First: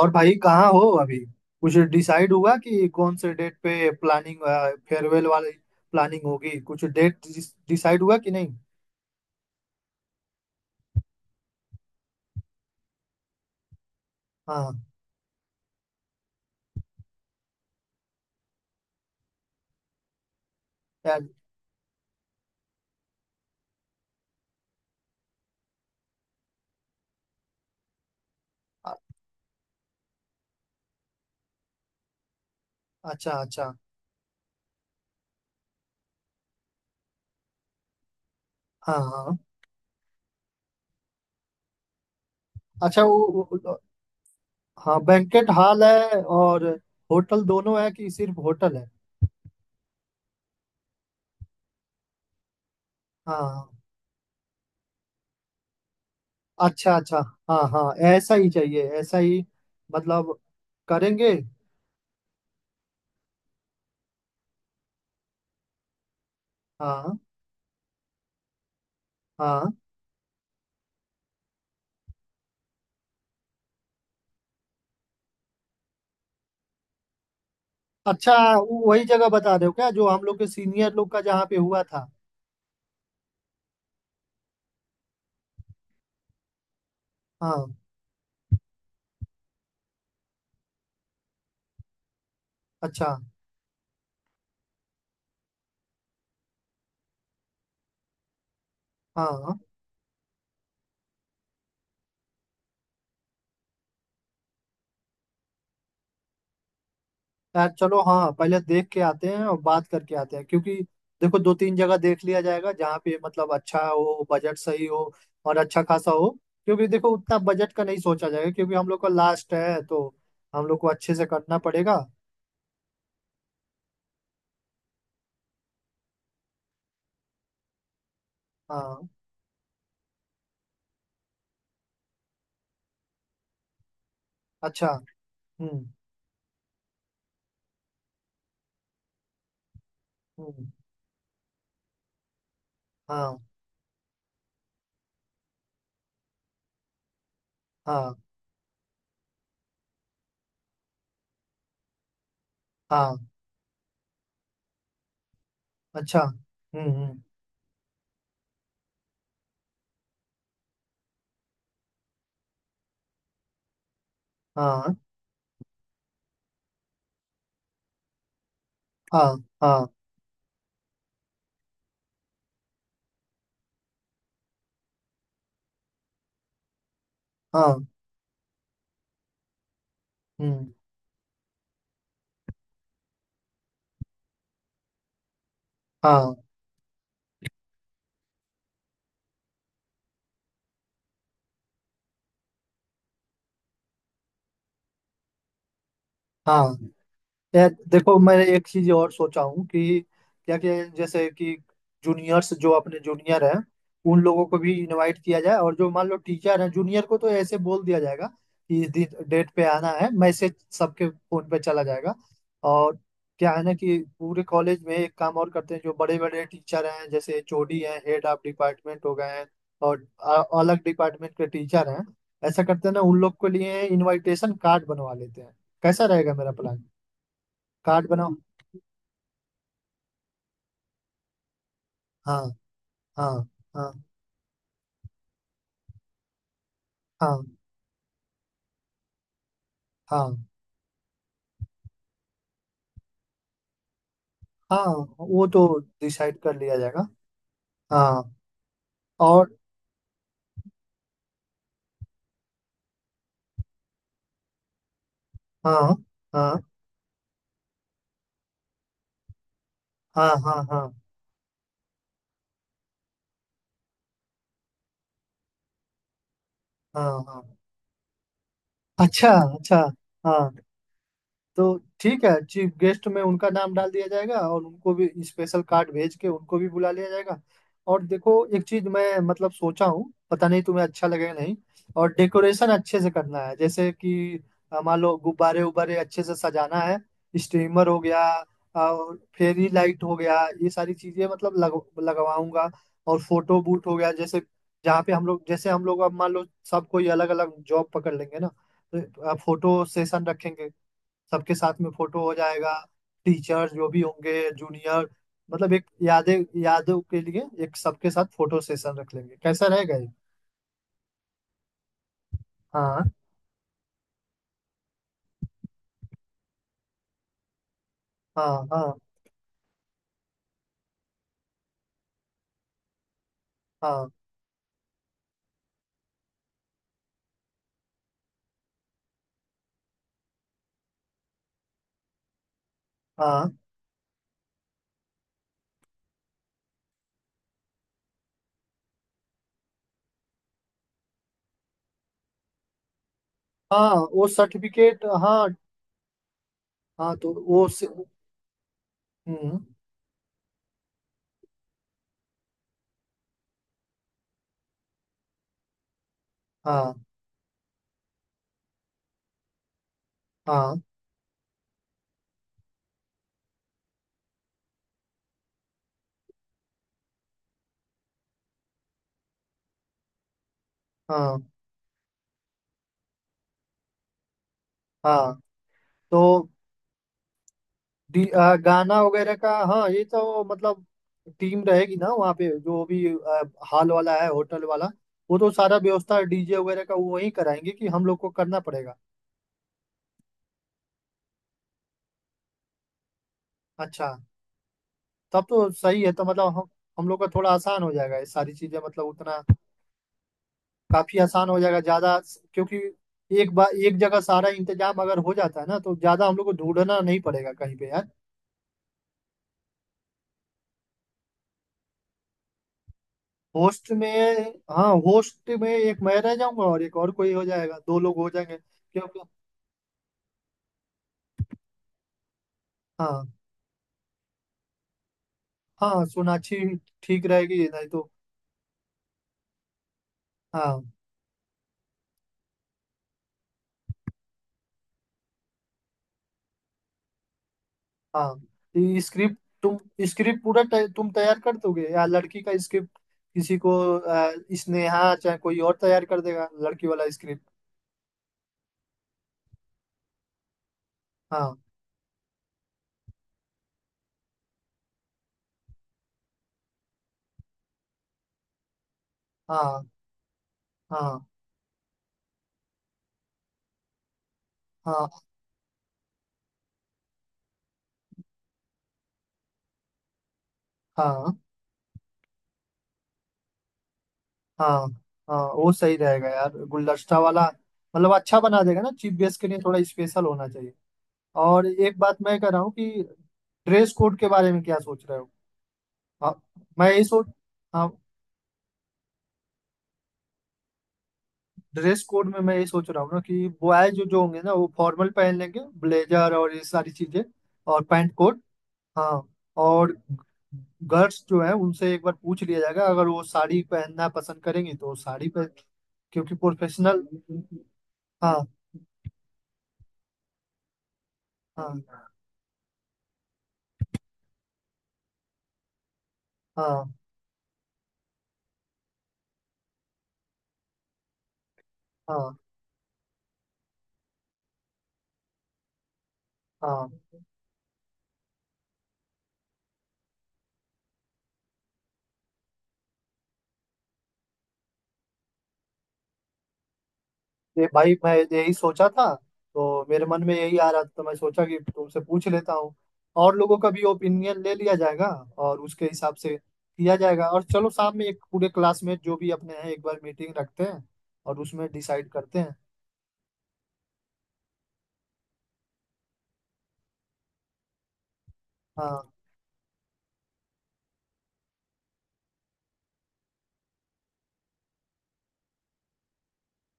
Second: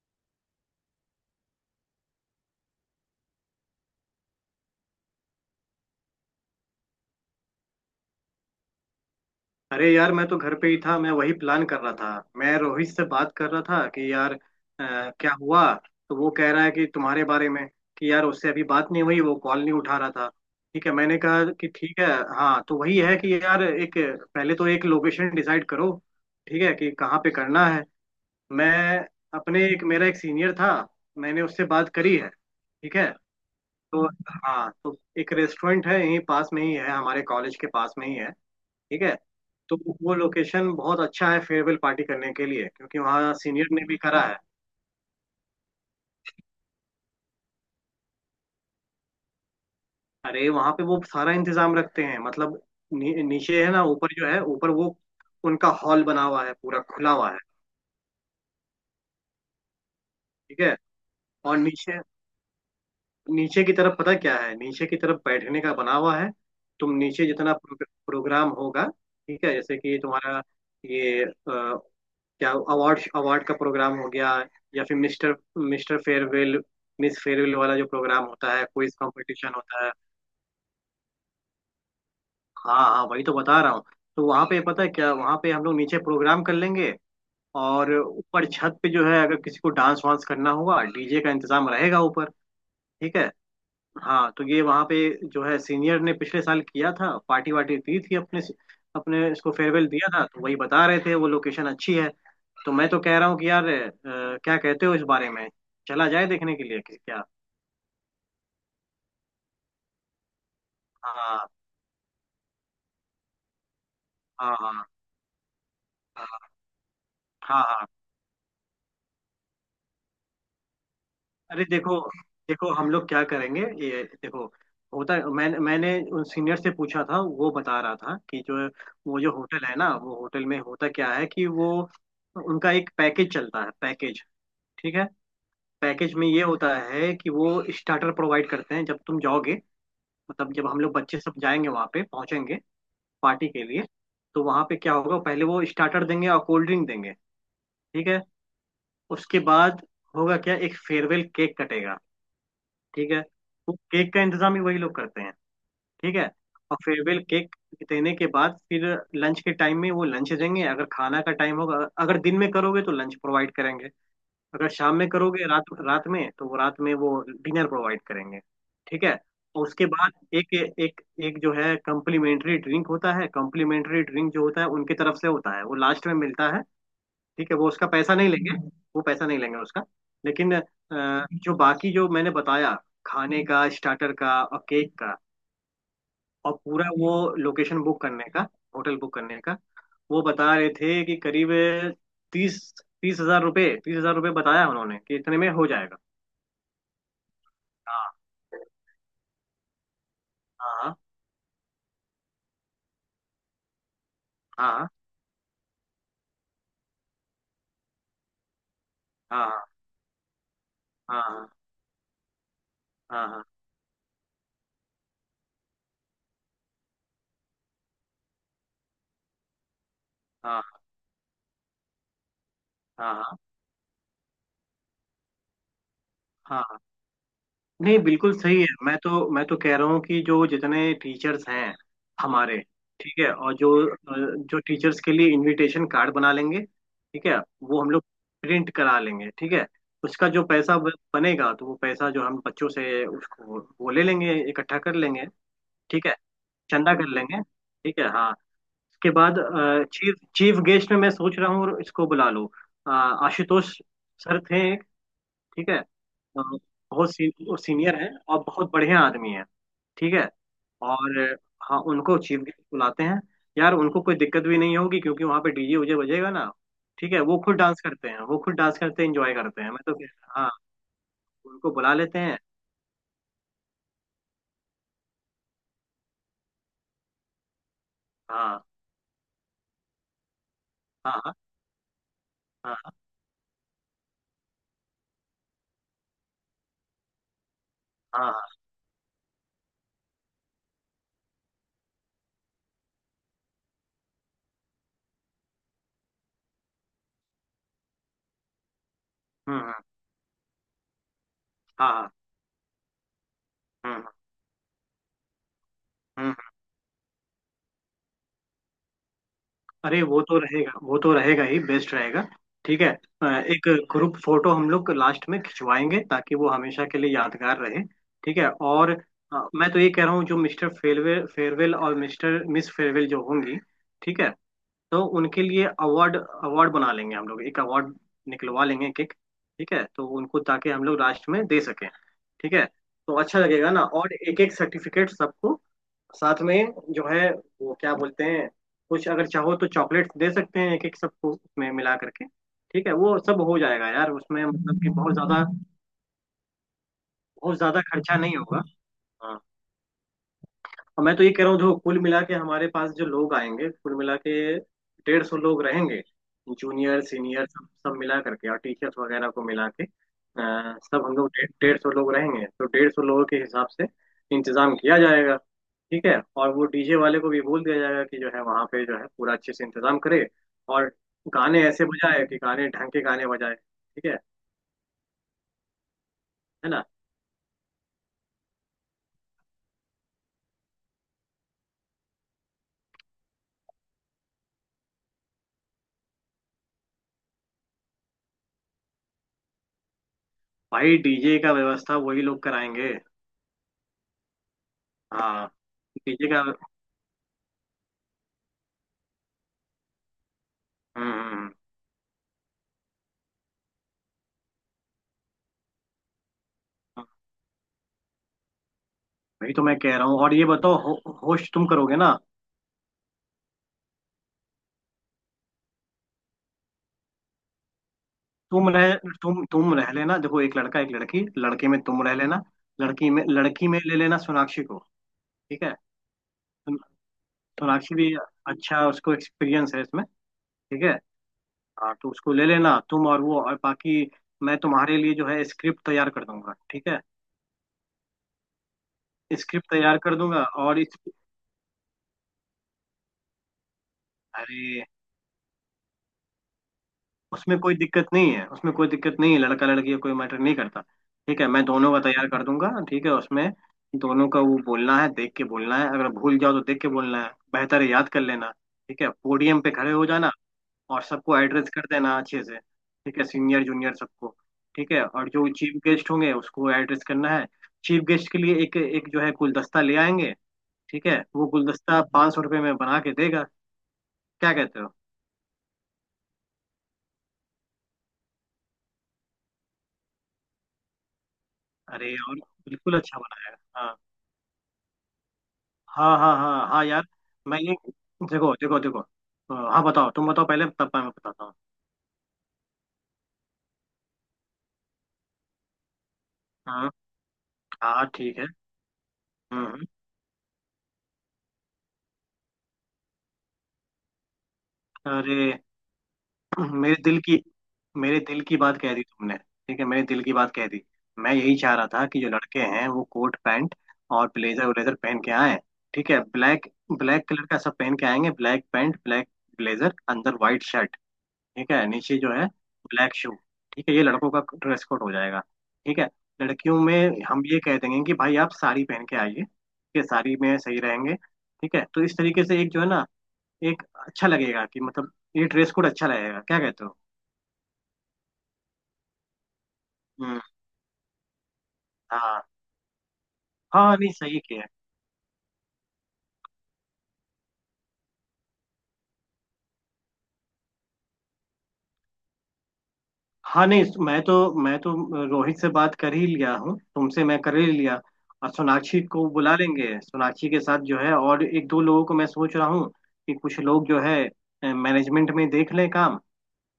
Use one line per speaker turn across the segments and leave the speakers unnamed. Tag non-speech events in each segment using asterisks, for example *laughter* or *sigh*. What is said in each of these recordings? और भाई कहाँ हो अभी? कुछ डिसाइड हुआ कि कौन से डेट पे प्लानिंग, फेयरवेल वाली प्लानिंग होगी? कुछ डेट डिसाइड हुआ कि नहीं?
अरे यार, मैं तो घर पे ही था। मैं वही प्लान कर रहा था। मैं रोहित से बात कर रहा था कि यार
हाँ।
क्या हुआ। तो वो कह रहा है कि तुम्हारे बारे में कि यार उससे अभी बात नहीं हुई, वो कॉल नहीं उठा रहा था। ठीक है, मैंने
यार,
कहा कि ठीक है। हाँ, तो वही है कि यार एक, पहले तो एक लोकेशन डिसाइड करो। ठीक है कि कहाँ पे करना है।
अ-
मैं अपने एक, मेरा एक सीनियर था, मैंने उससे बात करी है, ठीक है।
अच्छा अच्छा।
तो हाँ, तो एक रेस्टोरेंट है, यहीं पास में ही है, हमारे कॉलेज के पास में ही है,
हाँ
ठीक है।
हाँ।
तो वो लोकेशन बहुत अच्छा है फेयरवेल पार्टी करने के लिए, क्योंकि
अच्छा वो
वहाँ
वो-
सीनियर
वो-
ने भी करा है।
हाँ, बैंकेट हॉल है और होटल दोनों है कि सिर्फ होटल है?
अरे वहाँ पे वो सारा इंतजाम रखते हैं, मतलब
हाँ
नीचे है
हाँ।
ना, ऊपर जो है, ऊपर वो उनका हॉल बना हुआ है, पूरा
अच्छा
खुला
अच्छा।
हुआ है।
हाँ हाँ, ऐसा ही चाहिए, ऐसा ही मतलब
ठीक है।
करेंगे।
और नीचे, नीचे की तरफ पता क्या है, नीचे की तरफ बैठने का बना हुआ है। तुम
हाँ
नीचे जितना प्रोग्राम होगा, ठीक है,
हाँ।
जैसे कि तुम्हारा ये, क्या अवार्ड अवार्ड का प्रोग्राम हो गया या फिर mister mister farewell, miss farewell वाला, जो प्रोग्राम होता है, क्विज
वही जगह
कंपटीशन
बता रहे हो
होता
क्या,
है।
जो हम लोग के सीनियर लोग का जहाँ पे हुआ था?
हाँ हाँ, वही तो बता रहा हूँ। तो वहाँ पे पता है क्या, वहाँ पे हम लोग नीचे प्रोग्राम कर लेंगे,
हाँ।
और ऊपर छत पे जो है, अगर किसी को डांस वांस करना होगा, डीजे का इंतजाम रहेगा ऊपर,
अच्छा।
ठीक है। हाँ, तो ये वहाँ पे जो है सीनियर ने पिछले साल किया था, पार्टी वार्टी दी थी, अपने अपने इसको
हाँ।
फेयरवेल दिया था, तो वही बता रहे थे, वो लोकेशन अच्छी है। तो मैं तो कह रहा हूँ कि यार क्या कहते हो इस बारे में। चला जाए देखने के लिए कि क्या।
यार चलो, हाँ, पहले देख के आते हैं और बात करके आते हैं, क्योंकि देखो
हाँ
2-3 जगह देख लिया जाएगा जहाँ पे मतलब अच्छा हो,
हाँ,
बजट
हाँ
सही हो और अच्छा खासा हो।
हाँ,
क्योंकि देखो उतना
हाँ
बजट का नहीं
हाँ।
सोचा जाएगा क्योंकि हम लोग का लास्ट है, तो हम लोग को अच्छे से करना
अरे देखो,
पड़ेगा।
देखो हम लोग क्या करेंगे। ये देखो, होता, मैंने मैंने उन सीनियर से पूछा था, वो बता रहा था कि जो,
हाँ।
वो जो होटल है ना, वो होटल में होता क्या है कि वो, उनका एक पैकेज चलता है, पैकेज,
अच्छा,
ठीक है।
हम्म
पैकेज में ये होता है कि वो स्टार्टर प्रोवाइड करते हैं जब तुम जाओगे, मतलब जब
हम्म।
हम लोग बच्चे सब जाएंगे वहाँ पे पहुंचेंगे
हाँ
पार्टी के लिए। तो वहाँ पे क्या होगा, पहले वो स्टार्टर देंगे और कोल्ड ड्रिंक देंगे, ठीक
हाँ
है। उसके बाद होगा क्या, एक फेयरवेल केक कटेगा, ठीक
हाँ।
है। वो केक का इंतजाम भी वही लोग करते हैं, ठीक
अच्छा,
है। और
हम्म।
फेयरवेल केक देने के बाद फिर लंच के टाइम में वो लंच देंगे, अगर खाना का टाइम होगा। अगर दिन में करोगे तो लंच प्रोवाइड करेंगे, अगर
हाँ
शाम में करोगे, रात, रात में तो वो रात में वो डिनर प्रोवाइड करेंगे, ठीक है।
हाँ
और
हाँ
उसके बाद एक एक एक जो है कम्प्लीमेंट्री ड्रिंक होता है, कम्प्लीमेंट्री ड्रिंक जो होता है उनकी तरफ से होता है, वो लास्ट में मिलता है। ठीक है, वो
हाँ।
उसका पैसा नहीं लेंगे। वो पैसा नहीं लेंगे उसका। लेकिन
हम्म।
जो बाकी जो मैंने बताया, खाने का, स्टार्टर का और केक का,
हाँ
और पूरा वो लोकेशन बुक करने का, होटल बुक करने का, वो बता रहे थे कि करीब तीस, 30,000 रुपये, 30,000 रुपये बताया उन्होंने कि इतने में हो जाएगा।
हाँ। यार
हाँ
देखो, मैं एक चीज और सोचा हूँ कि क्या क्या,
हाँ,
जैसे कि जूनियर्स जो अपने जूनियर हैं, उन लोगों को भी
हाँ
इनवाइट किया जाए, और जो मान लो टीचर हैं जूनियर को, तो ऐसे बोल दिया जाएगा कि इस दिन डेट पे
हाँ,
आना है, मैसेज सबके फोन
हाँ
पे चला जाएगा। और
हाँ,
क्या है ना, कि पूरे कॉलेज में एक काम और करते हैं, जो बड़े बड़े टीचर हैं जैसे एचओडी हैं, हेड ऑफ डिपार्टमेंट हो गए हैं, और अलग डिपार्टमेंट के टीचर हैं, ऐसा करते हैं ना,
हाँ
उन लोग
हाँ
के लिए इनविटेशन कार्ड बनवा लेते हैं। कैसा रहेगा मेरा
हाँ।
प्लान?
नहीं,
कार्ड
बिल्कुल
बनाओ।
सही है। मैं तो, मैं तो कह रहा हूँ कि जो जितने टीचर्स हैं
हाँ
हमारे, ठीक
हाँ।
है, और जो
हाँ
जो टीचर्स के लिए इनविटेशन कार्ड बना लेंगे, ठीक है,
हाँ।
वो हम लोग प्रिंट करा लेंगे, ठीक है।
हाँ
उसका जो पैसा बनेगा, तो वो पैसा जो हम बच्चों से उसको वो ले लेंगे, इकट्ठा
हाँ।
कर लेंगे,
वो तो
ठीक है,
डिसाइड कर लिया
चंदा कर
जाएगा।
लेंगे, ठीक है हाँ।
हाँ।
उसके बाद
और
चीफ, चीफ गेस्ट में मैं सोच रहा हूँ, इसको बुला लो आशुतोष सर थे एक, ठीक है
हाँ हाँ
बहुत सीनियर हैं और बहुत बढ़िया आदमी हैं, ठीक
हाँ
है।
हाँ हाँ
और हाँ, उनको चीफ गेस्ट बुलाते हैं। यार उनको कोई दिक्कत भी नहीं होगी, क्योंकि वहां पे डीजे उजे बजेगा ना।
हाँ
ठीक है, वो
हाँ।
खुद डांस करते हैं, वो खुद डांस करते हैं,
अच्छा
इंजॉय करते हैं,
अच्छा।
मैं तो।
हाँ,
हाँ, उनको
तो
बुला लेते
ठीक है,
हैं।
चीफ गेस्ट में उनका नाम डाल दिया जाएगा और उनको भी स्पेशल कार्ड भेज के उनको भी बुला लिया जाएगा। और देखो एक
हाँ
चीज मैं मतलब सोचा हूँ, पता नहीं तुम्हें अच्छा लगेगा
हाँ,
नहीं। और डेकोरेशन
हाँ हाँ,
अच्छे से करना है, जैसे कि मान लो गुब्बारे उब्बारे अच्छे से सजाना है, स्ट्रीमर हो गया,
हाँ हाँ।
और फेरी लाइट हो गया, ये सारी चीजें मतलब लगवाऊंगा। और फोटो बूट हो गया, जैसे जहाँ पे हम लोग, जैसे हम लोग अब मान लो सब कोई अलग अलग जॉब पकड़ लेंगे ना, तो
हम्म हम्म,
फोटो सेशन रखेंगे, सबके साथ में
हाँ हाँ।
फोटो हो जाएगा, टीचर्स जो भी
हम्म
होंगे, जूनियर, मतलब एक
हम्म।
यादें, यादों के लिए एक सबके साथ फोटो सेशन रख लेंगे। कैसा रहेगा
अरे,
ये?
वो तो रहेगा, वो तो रहेगा ही, बेस्ट रहेगा, ठीक है।
हाँ
एक ग्रुप फोटो हम लोग लास्ट में खिंचवाएंगे ताकि वो हमेशा के लिए यादगार रहे, ठीक है।
हाँ।
और
हाँ
मैं तो ये कह रहा हूँ, जो मिस्टर फेयरवेल फेयरवेल और मिस फेयरवेल जो होंगी,
हाँ।
ठीक है, तो उनके लिए अवार्ड अवार्ड बना लेंगे, हम लोग एक अवार्ड निकलवा लेंगे, एक एक, ठीक है, तो उनको, ताकि हम लोग लास्ट में दे सकें, ठीक है। तो अच्छा
हाँ
लगेगा ना, और एक एक सर्टिफिकेट सबको साथ में, जो है, वो क्या बोलते हैं, कुछ अगर चाहो तो चॉकलेट्स दे सकते हैं एक एक सबको उसमें मिला करके, ठीक है, वो सब हो जाएगा
हाँ,
यार,
वो
उसमें मतलब कि
सर्टिफिकेट,
बहुत ज्यादा,
हाँ। हाँ तो
बहुत
वो
ज्यादा
से-
खर्चा नहीं होगा।
हम्म।
और मैं तो ये कह रहा हूँ, जो कुल मिला के हमारे पास जो लोग आएंगे, कुल मिला के 150 लोग रहेंगे। जूनियर
हाँ
सीनियर सब सब मिला करके और टीचर्स वगैरह को मिला के
हाँ।
सब, हम लोग डेढ़ डेढ़ सौ लोग रहेंगे, तो 150 लोगों के हिसाब से इंतजाम किया जाएगा, ठीक है। और वो डीजे वाले को भी बोल दिया जाएगा कि जो है वहाँ पे जो है पूरा अच्छे से इंतजाम करे, और
हाँ
गाने ऐसे बजाए कि गाने ढंग के गाने बजाए, ठीक है
हाँ। तो
है ना।
गाना वगैरह का, हाँ, ये तो मतलब टीम रहेगी ना वहाँ पे, जो भी हॉल वाला है, होटल वाला, वो तो सारा व्यवस्था डीजे वगैरह का वो वही कराएंगे कि हम लोग को करना पड़ेगा?
भाई डीजे का व्यवस्था वही लोग कराएंगे।
अच्छा। तब
हाँ,
तो सही है, तो
डीजे का।
मतलब हम लोग का थोड़ा आसान हो जाएगा, ये सारी चीजें मतलब उतना,
हम्म
काफी
हम्म,
आसान
हम्म।
हो जाएगा ज्यादा। क्योंकि एक बार एक जगह सारा इंतजाम अगर हो जाता है ना, तो ज्यादा हम लोग को ढूंढना नहीं पड़ेगा कहीं पे यार।
वही तो मैं कह रहा हूँ, और ये बताओ होस्ट तुम करोगे ना।
होस्ट में, हाँ, होस्ट में एक मैं रह जाऊंगा और एक और कोई हो जाएगा, दो लोग हो जाएंगे,
तुम रह,
क्योंकि
तुम रह लेना, देखो, एक लड़का एक लड़की, लड़के में तुम रह लेना, लड़की में,
हाँ।
लड़की में ले लेना सोनाक्षी को, ठीक है।
हाँ, सोनाक्षी
सो-
ठीक रहेगी, नहीं
सोनाक्षी
तो।
भी, अच्छा, उसको एक्सपीरियंस है इसमें, ठीक
हाँ
है। हाँ, तो उसको ले लेना तुम, और वो, और बाकी मैं तुम्हारे लिए जो है स्क्रिप्ट तैयार कर दूंगा, ठीक है,
हाँ। तो ये स्क्रिप्ट
स्क्रिप्ट
तुम,
तैयार कर
स्क्रिप्ट
दूंगा
पूरा
और इस,
तुम तैयार कर दोगे या लड़की का स्क्रिप्ट किसी को, आ,
अरे,
स्नेहा चाहे कोई और तैयार कर देगा लड़की वाला स्क्रिप्ट?
उसमें कोई दिक्कत नहीं है, उसमें कोई दिक्कत नहीं है, लड़का लड़की का कोई मैटर नहीं करता, ठीक है।
हाँ
मैं दोनों का तैयार कर दूंगा, ठीक है, उसमें दोनों का वो बोलना है, देख के बोलना है, अगर भूल जाओ तो देख के बोलना है, बेहतर है याद कर लेना, ठीक है। पोडियम पे
हाँ
खड़े हो जाना और
हाँ
सबको एड्रेस कर देना अच्छे से, ठीक है, सीनियर जूनियर सबको, ठीक है।
हाँ।
और जो चीफ गेस्ट होंगे उसको एड्रेस करना है। चीफ गेस्ट के लिए एक एक जो है गुलदस्ता ले आएंगे, ठीक है,
हाँ
वो गुलदस्ता 500 रुपये में बना के देगा, क्या
हाँ।
कहते हो।
हाँ, वो सही रहेगा यार, गुलदस्ता वाला, मतलब अच्छा बना देगा ना, चीफ गेस्ट के लिए थोड़ा स्पेशल होना चाहिए। और एक
अरे
बात मैं
और,
कह रहा हूँ कि
बिल्कुल अच्छा
ड्रेस
बनाएगा।
कोड के बारे में क्या सोच रहे हो?
हाँ हाँ,
हाँ,
हाँ हाँ
मैं यही
यार।
सोच,
मैंने,
हाँ,
देखो देखो देखो हाँ, बताओ, तुम बताओ पहले, तब मैं बताता हूँ।
ड्रेस कोड में मैं ये सोच रहा हूँ ना कि बॉयज जो जो होंगे ना, वो फॉर्मल पहन लेंगे, ब्लेजर और ये सारी
हाँ
चीजें, और
हाँ,
पैंट
ठीक
कोट।
है,
हाँ।
हम्म।
और गर्ल्स जो है, उनसे एक बार पूछ लिया जाएगा, अगर वो साड़ी पहनना पसंद करेंगी तो वो साड़ी
अरे
पहन, क्योंकि
*clears throat* मेरे
प्रोफेशनल।
दिल की, मेरे दिल
हाँ
की बात कह दी तुमने, ठीक है, मेरे दिल की बात कह दी। मैं यही
हाँ
चाह रहा था कि जो लड़के हैं वो कोट पैंट और ब्लेजर व्लेजर पहन के आए, ठीक है, ब्लैक,
हाँ
ब्लैक कलर का सब पहन के आएंगे, ब्लैक पैंट, ब्लैक ब्लेजर, अंदर व्हाइट शर्ट, ठीक है, नीचे जो
हाँ
है ब्लैक शू, ठीक है। ये लड़कों का ड्रेस कोड हो जाएगा, ठीक है। लड़कियों
हाँ।
में हम ये कह देंगे कि भाई आप साड़ी पहन के आइए, ठीक है, साड़ी में सही रहेंगे, ठीक है। तो इस तरीके से एक जो है ना, एक, अच्छा लगेगा कि मतलब, ये ड्रेस कोड अच्छा लगेगा, क्या कहते हो।
ये भाई मैं यही सोचा था, तो मेरे मन में
हम्म,
यही आ रहा था, तो मैं सोचा कि तुमसे पूछ
हाँ
लेता हूँ। और लोगों का भी
हाँ, नहीं सही
ओपिनियन ले
किया।
लिया जाएगा, और उसके हिसाब से किया जाएगा। और चलो शाम में एक पूरे क्लासमेट जो भी अपने हैं एक बार मीटिंग रखते हैं, और उसमें डिसाइड करते हैं।
हाँ, नहीं, मैं तो, मैं तो रोहित से बात कर ही लिया हूँ, तुमसे मैं कर ही लिया। और सोनाक्षी
हाँ
को बुला लेंगे, सोनाक्षी के साथ जो है, और एक दो लोगों को मैं सोच रहा हूँ कि कुछ लोग जो है मैनेजमेंट में देख लें काम,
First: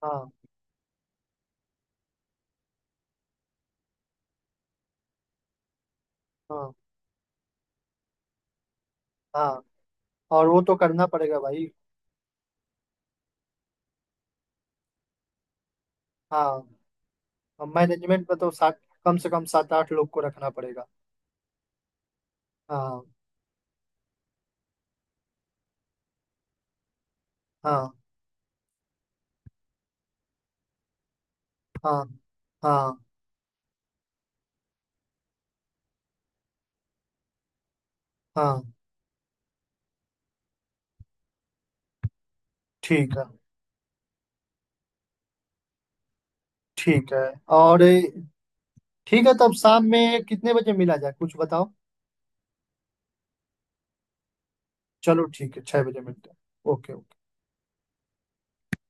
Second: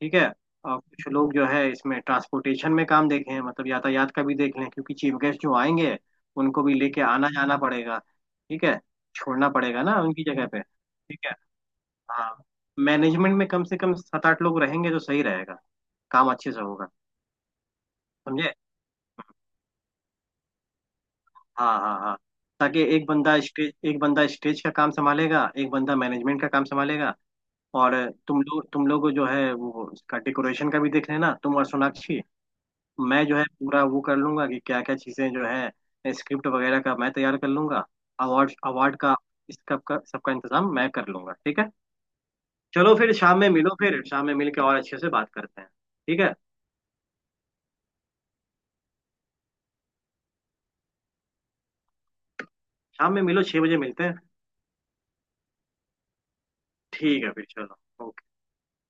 ठीक है,
हाँ
और कुछ लोग जो है इसमें ट्रांसपोर्टेशन में काम देखें, मतलब यातायात का भी देख लें, क्योंकि चीफ गेस्ट जो आएंगे, उनको
हाँ
भी लेके आना जाना पड़ेगा, ठीक है, छोड़ना
हाँ।
पड़ेगा ना उनकी जगह
और
पे,
वो तो करना
ठीक है।
पड़ेगा भाई।
हाँ, मैनेजमेंट में कम से कम सात आठ लोग रहेंगे तो सही रहेगा, काम अच्छे से
हाँ,
होगा,
मैनेजमेंट में तो
समझे।
7, कम से कम 7-8 लोग को रखना पड़ेगा।
हाँ हाँ हाँ, ताकि
हाँ
एक बंदा स्टेज, एक बंदा स्टेज का काम संभालेगा, एक बंदा मैनेजमेंट का काम संभालेगा।
हाँ
और तुम लोग, तुम लोग जो है वो इसका डेकोरेशन का भी देख लेना, तुम और
हाँ
सोनाक्षी।
हाँ
मैं जो है पूरा वो कर लूंगा कि क्या क्या चीजें जो है स्क्रिप्ट वगैरह का मैं तैयार कर लूंगा, अवार्ड
हाँ।
अवार्ड का, इसका सबका इंतजाम मैं कर लूंगा, ठीक है। चलो फिर
ठीक है।
शाम में मिलो, फिर शाम में मिल के और अच्छे से बात करते हैं, ठीक है।
ठीक है। और ठीक है, तब शाम में कितने बजे मिला जाए, कुछ बताओ?
शाम में मिलो, 6 बजे मिलते हैं।
चलो ठीक है, 6 बजे मिलते हैं। ओके।
ठीक है, फिर चलो।